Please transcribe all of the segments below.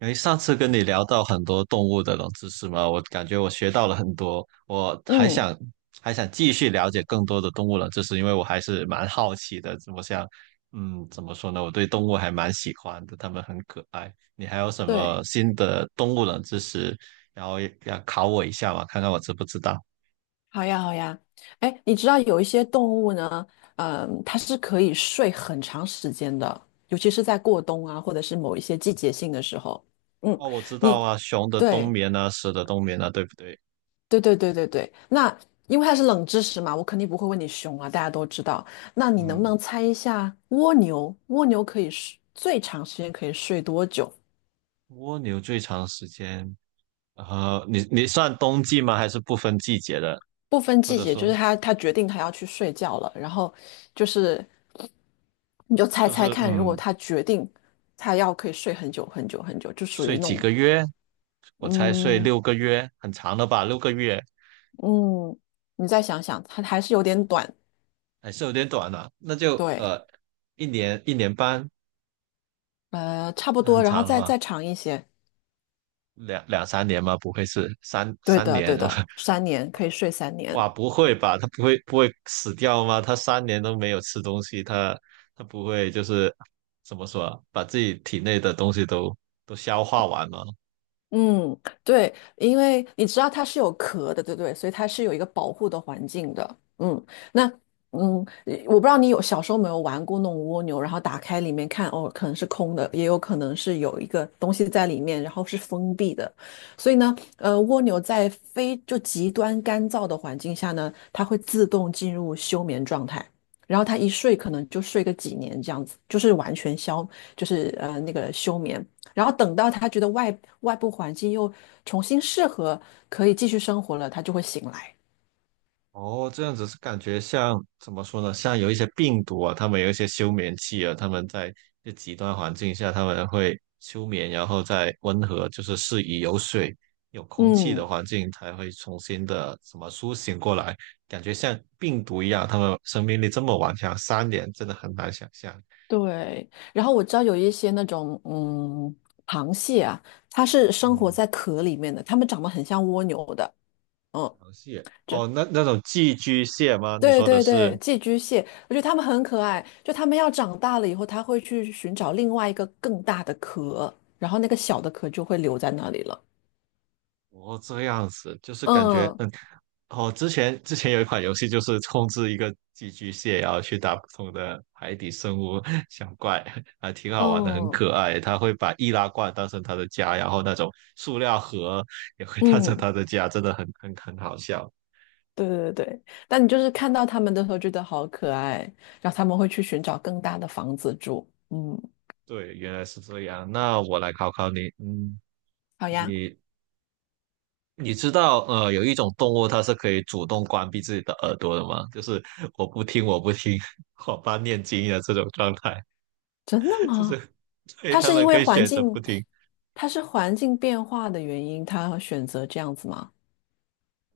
诶，上次跟你聊到很多动物的冷知识嘛，我感觉我学到了很多，我还嗯，想还想继续了解更多的动物冷知识，因为我还是蛮好奇的。我想，怎么说呢？我对动物还蛮喜欢的，它们很可爱。你还有什么对，新的动物冷知识，然后也要考我一下嘛，看看我知不知道？好呀，好呀。哎，你知道有一些动物呢，它是可以睡很长时间的，尤其是在过冬啊，或者是某一些季节性的时候。嗯，哦，我知道你啊，熊的冬对，眠啊，蛇的冬眠啊，对不对？对。那因为它是冷知识嘛，我肯定不会问你熊啊，大家都知道。那你能不嗯，能猜一下蜗牛？蜗牛可以睡最长时间可以睡多久？蜗牛最长时间，你算冬季吗？还是不分季节的？不分或季者节，就是说他决定他要去睡觉了，然后就是你就猜就猜是看，如果嗯，他决定他要可以睡很久很久很久，就属于睡那几种。个月，我才睡嗯六个月，很长的吧？六个月嗯，你再想想，它还是有点短，还是有点短了，那就对，一年1年半，差不那很多，然后长的再话，再长一些，两三年吗？不会是三对三的年？对的，三年可以睡三年，哇，不会吧？他不会死掉吗？他三年都没有吃东西，他不会就是怎么说啊，把自己体内的东西都消化完吗？嗯，对，因为你知道它是有壳的，对不对？所以它是有一个保护的环境的。嗯，那我不知道你有小时候有没有玩过那种蜗牛，然后打开里面看，哦，可能是空的，也有可能是有一个东西在里面，然后是封闭的。所以呢，蜗牛在非就极端干燥的环境下呢，它会自动进入休眠状态。然后它一睡可能就睡个几年这样子，就是那个休眠。然后等到他觉得外部环境又重新适合，可以继续生活了，他就会醒来。哦，这样子是感觉像怎么说呢？像有一些病毒啊，他们有一些休眠期啊，他们在这极端环境下，他们会休眠，然后再温和，就是适宜有水、有空气的嗯，环境才会重新的什么苏醒过来。感觉像病毒一样，他们生命力这么顽强，三年真的很难想象。对，然后我知道有一些那种螃蟹啊，它是生活嗯，在壳里面的，它们长得很像蜗牛的，嗯，螃蟹就哦，那种寄居蟹吗？你对说的对是？对，寄居蟹，我觉得它们很可爱，就它们要长大了以后，它会去寻找另外一个更大的壳，然后那个小的壳就会留在那里了。哦，这样子就是感觉，嗯嗯，哦，之前有一款游戏就是控制一个寄居蟹，然后去打不同的海底生物小怪，还挺好玩的，很嗯可爱。它会把易拉罐当成它的家，然后那种塑料盒也会当成嗯，它的家，真的很好笑。对对对，但你就是看到他们的时候觉得好可爱，然后他们会去寻找更大的房子住。嗯，对，原来是这样。那我来考考你，嗯，好呀，你你知道，有一种动物它是可以主动关闭自己的耳朵的吗？就是我不听，我不听，我爸念经的这种状态。真的 就是吗？所以它他是因们为可以环选择不境，听。它是环境变化的原因，它选择这样子吗？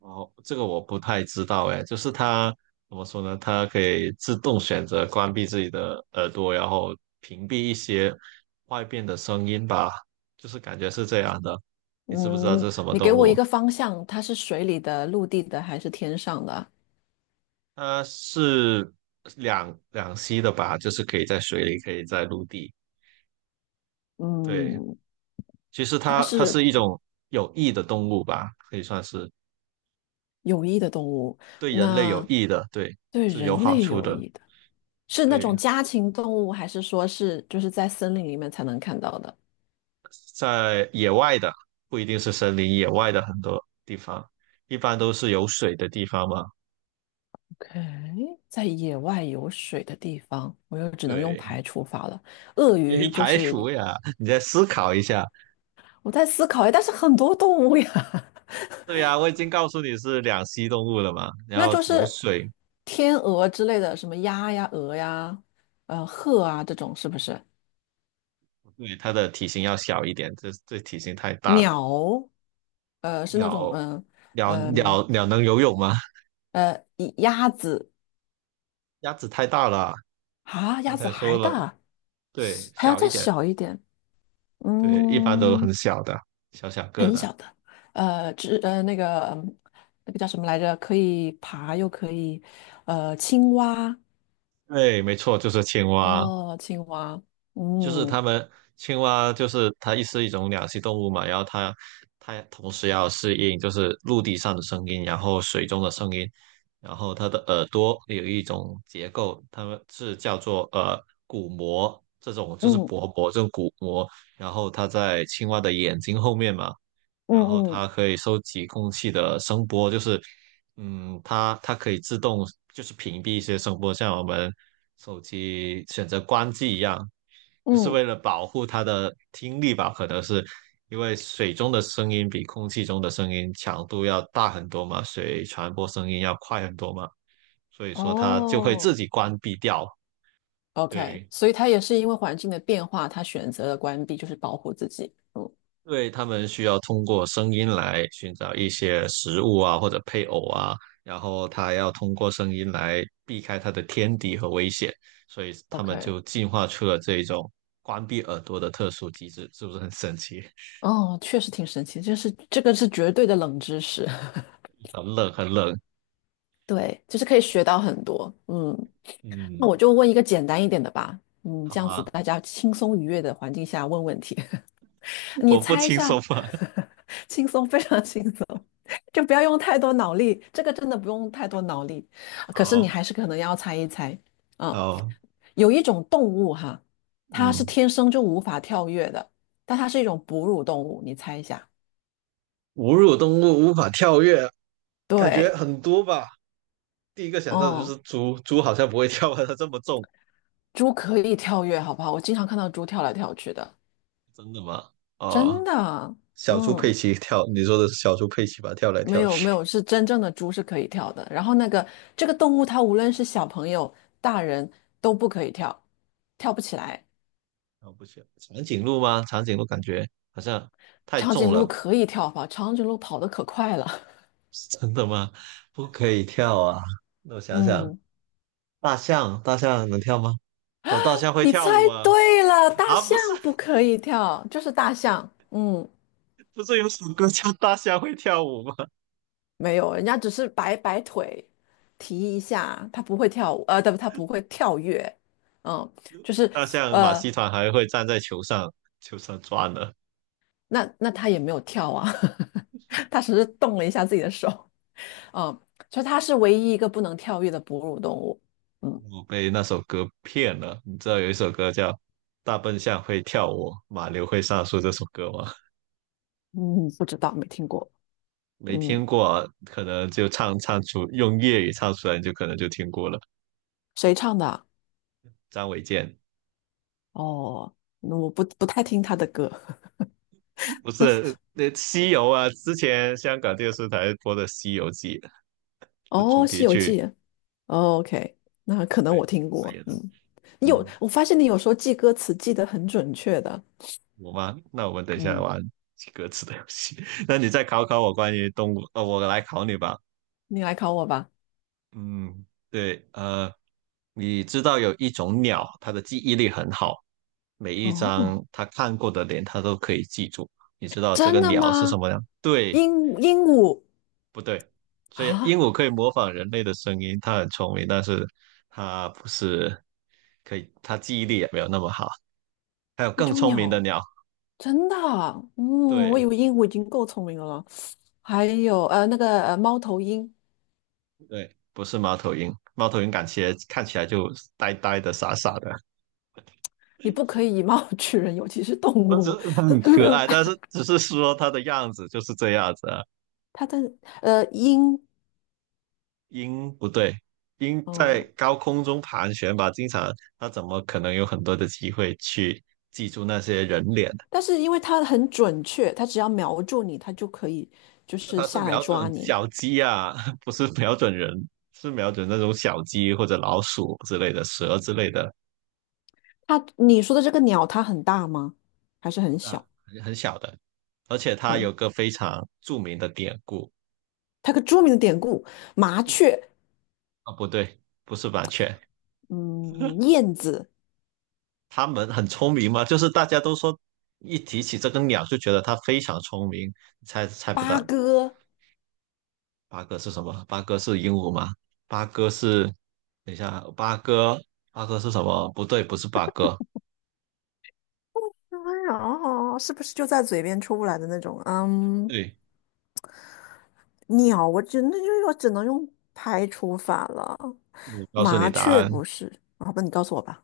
哦，这个我不太知道哎，就是它怎么说呢？它可以自动选择关闭自己的耳朵，然后屏蔽一些外边的声音吧，就是感觉是这样的。你知不知道嗯，这是什么你给动我一物？个方向，它是水里的、陆地的还是天上的？它是两栖的吧，就是可以在水里，可以在陆地。对，嗯，其实它它是是一种有益的动物吧，可以算是有益的动物，对人类有那益的，对，对是有人好类处有的。益的，是那种对。家禽动物，还是说是就是在森林里面才能看到的？在野外的，不一定是森林，野外的很多地方，一般都是有水的地方嘛。OK，在野外有水的地方，我又只能用对，排除法了。鳄因为鱼就排是除呀，你再思考一下。我在思考，哎，但是很多动物呀，对呀，我已经告诉你是两栖动物了嘛，然那后就有是水，天鹅之类的，什么鸭呀、鹅呀、鹤啊这种，是不是？对，它的体型要小一点，这体型太大了。鸟，是那种，鸟，嗯、鸟能游泳吗？鸭子鸭子太大了，啊，刚鸭子才还说了，大，对，还要小再一点，小一点，对，一般都很嗯。小的，小小个的。呃，只呃那个嗯那个叫什么来着？可以爬又可以，青蛙。对，没错，就是青蛙。哦，青蛙，就是它嗯们青蛙，就是它是一种两栖动物嘛，然后它同时要适应就是陆地上的声音，然后水中的声音，然后它的耳朵有一种结构，它们是叫做鼓膜，这种就是嗯薄膜，这种鼓膜，然后它在青蛙的眼睛后面嘛，嗯然后嗯它可以收集空气的声波，就是。嗯，它可以自动就是屏蔽一些声波，像我们手机选择关机一样，就是嗯，为了保护它的听力吧？可能是因为水中的声音比空气中的声音强度要大很多嘛，水传播声音要快很多嘛，所以说它就会哦，自己关闭掉。，OK，对，所以它也是因为环境的变化，它选择了关闭，就是保护自己。嗯对，他们需要通过声音来寻找一些食物啊，或者配偶啊，然后他要通过声音来避开他的天敌和危险，所以他们，OK。就进化出了这种关闭耳朵的特殊机制，是不是很神奇？哦，确实挺神奇，就是这个是绝对的冷知识，很冷，很冷。对，就是可以学到很多。嗯，那嗯，我就问一个简单一点的吧，嗯，好这样子啊，大家轻松愉悦的环境下问问题。你我不猜一轻下，松吧？轻松，非常轻松，就不要用太多脑力，这个真的不用太多脑力。可是你好，还是可能要猜一猜，嗯，好，有一种动物哈，它是嗯，天生就无法跳跃的，但它是一种哺乳动物，你猜一下。哺乳动物无法跳跃，感觉对，很多吧。第一个想到的就嗯，是猪，猪好像不会跳啊，它这么重。猪可以跳跃，好不好？我经常看到猪跳来跳去的，真的吗？真哦。的，小猪佩嗯。奇跳，你说的是小猪佩奇吧？跳来没跳有没去，有，是真正的猪是可以跳的。然后这个动物，它无论是小朋友、大人都不可以跳，跳不起来。啊、不行，长颈鹿吗？长颈鹿感觉好像太长重颈鹿了，可以跳吧？长颈鹿跑得可快了。真的吗？不可以跳啊！那我 想想，嗯，大象，大象能跳吗？哦，大象会你跳猜舞啊！对了，大啊，象不是，不可以跳，就是大象。嗯，不是有首歌叫《大象会跳舞》吗？没有，人家只是摆摆腿，提一下，它不会跳舞，呃，对不，它不会跳跃。嗯，就是大象马呃，戏团还会站在球上，球上转呢。那那它也没有跳啊，它只是动了一下自己的手。嗯，就它是唯一一个不能跳跃的哺乳动物。嗯我被那首歌骗了，你知道有一首歌叫《大笨象会跳舞，马骝会上树》这首歌吗？嗯，不知道，没听过。没嗯，听过，可能就唱出用粤语唱出来，你就可能就听过了。谁唱的啊？张卫健 哦，我不太听他的歌。不但是是那《西游》啊，之前香港电视台播的《西游记》的哦，主题《西游曲，记》，哦，OK，那可能我对，听扮过。演的。嗯，你有，嗯，我发现你有时候记歌词记得很准确的。我吗？那我们等一下嗯，玩歌词的游戏。那你再考考我关于动物，我来考你吧。你来考我吧。嗯，对，你知道有一种鸟，它的记忆力很好，每一哦，张它看过的脸，它都可以记住。你知道这真个的鸟是什吗？么吗？鹦对，鹦鹉不对？所以啊，鹦鹉可以模仿人类的声音，它很聪明，但是它不是可以，它记忆力也没有那么好。还有一更种聪明的鸟，鸟，真的啊嗯，我对以为鹦鹉已经够聪明了。还有猫头鹰，对，不是猫头鹰，猫头鹰感觉看起来就呆呆的、傻傻的，你不可以以貌取人，尤其是动我只是物。很可爱，但是 只是说它的样子就是这样子啊。它的音。鹰不对，鹰在哦，高空中盘旋吧，经常它怎么可能有很多的机会去记住那些人脸？但 是因为它很准确，它只要瞄住你，它就可以就那是它是下来瞄准抓你。小鸡啊，不是瞄准人，是瞄准那种小鸡或者老鼠之类的、蛇之类的，它你说的这个鸟，它很大吗？还是不很大，小？很小的。而且它有很，个非常著名的典故，它个著名的典故，麻对雀，啊，不对，不是麻雀，嗯，燕子，它们很聪明嘛，就是大家都说一提起这个鸟就觉得它非常聪明，猜不八到，哥，八哥是什么？八哥是鹦鹉吗？八哥是，等一下，八哥，八哥是什么？不对，不是八哥。哎呀是不是就在嘴边出不来的那种？嗯，对，鸟，我真的就是我只能用排除法了。我告诉你麻答雀案，不是，好吧，你告诉我吧。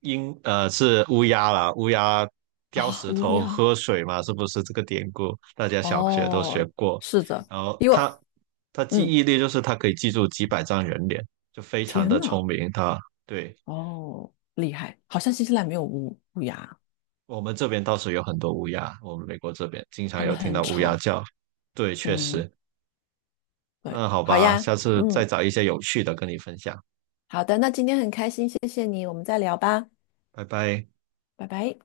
是乌鸦啦，乌鸦叼啊，石乌头鸦，喝水嘛，是不是这个典故？大家小学都学哦，过。是的，然后因为它，它记嗯，忆力就是它可以记住几百张人脸，就非常天的聪呐，明。它，对，哦，厉害，好像新西兰没有乌鸦，我们这边倒是有很多乌鸦，我们美国这边经常它们有听很到乌鸦吵。叫。对，确嗯，实。对，嗯，好好吧，呀，下次再嗯，找一些有趣的跟你分享，好的，那今天很开心，谢谢你，我们再聊吧，拜拜。拜拜。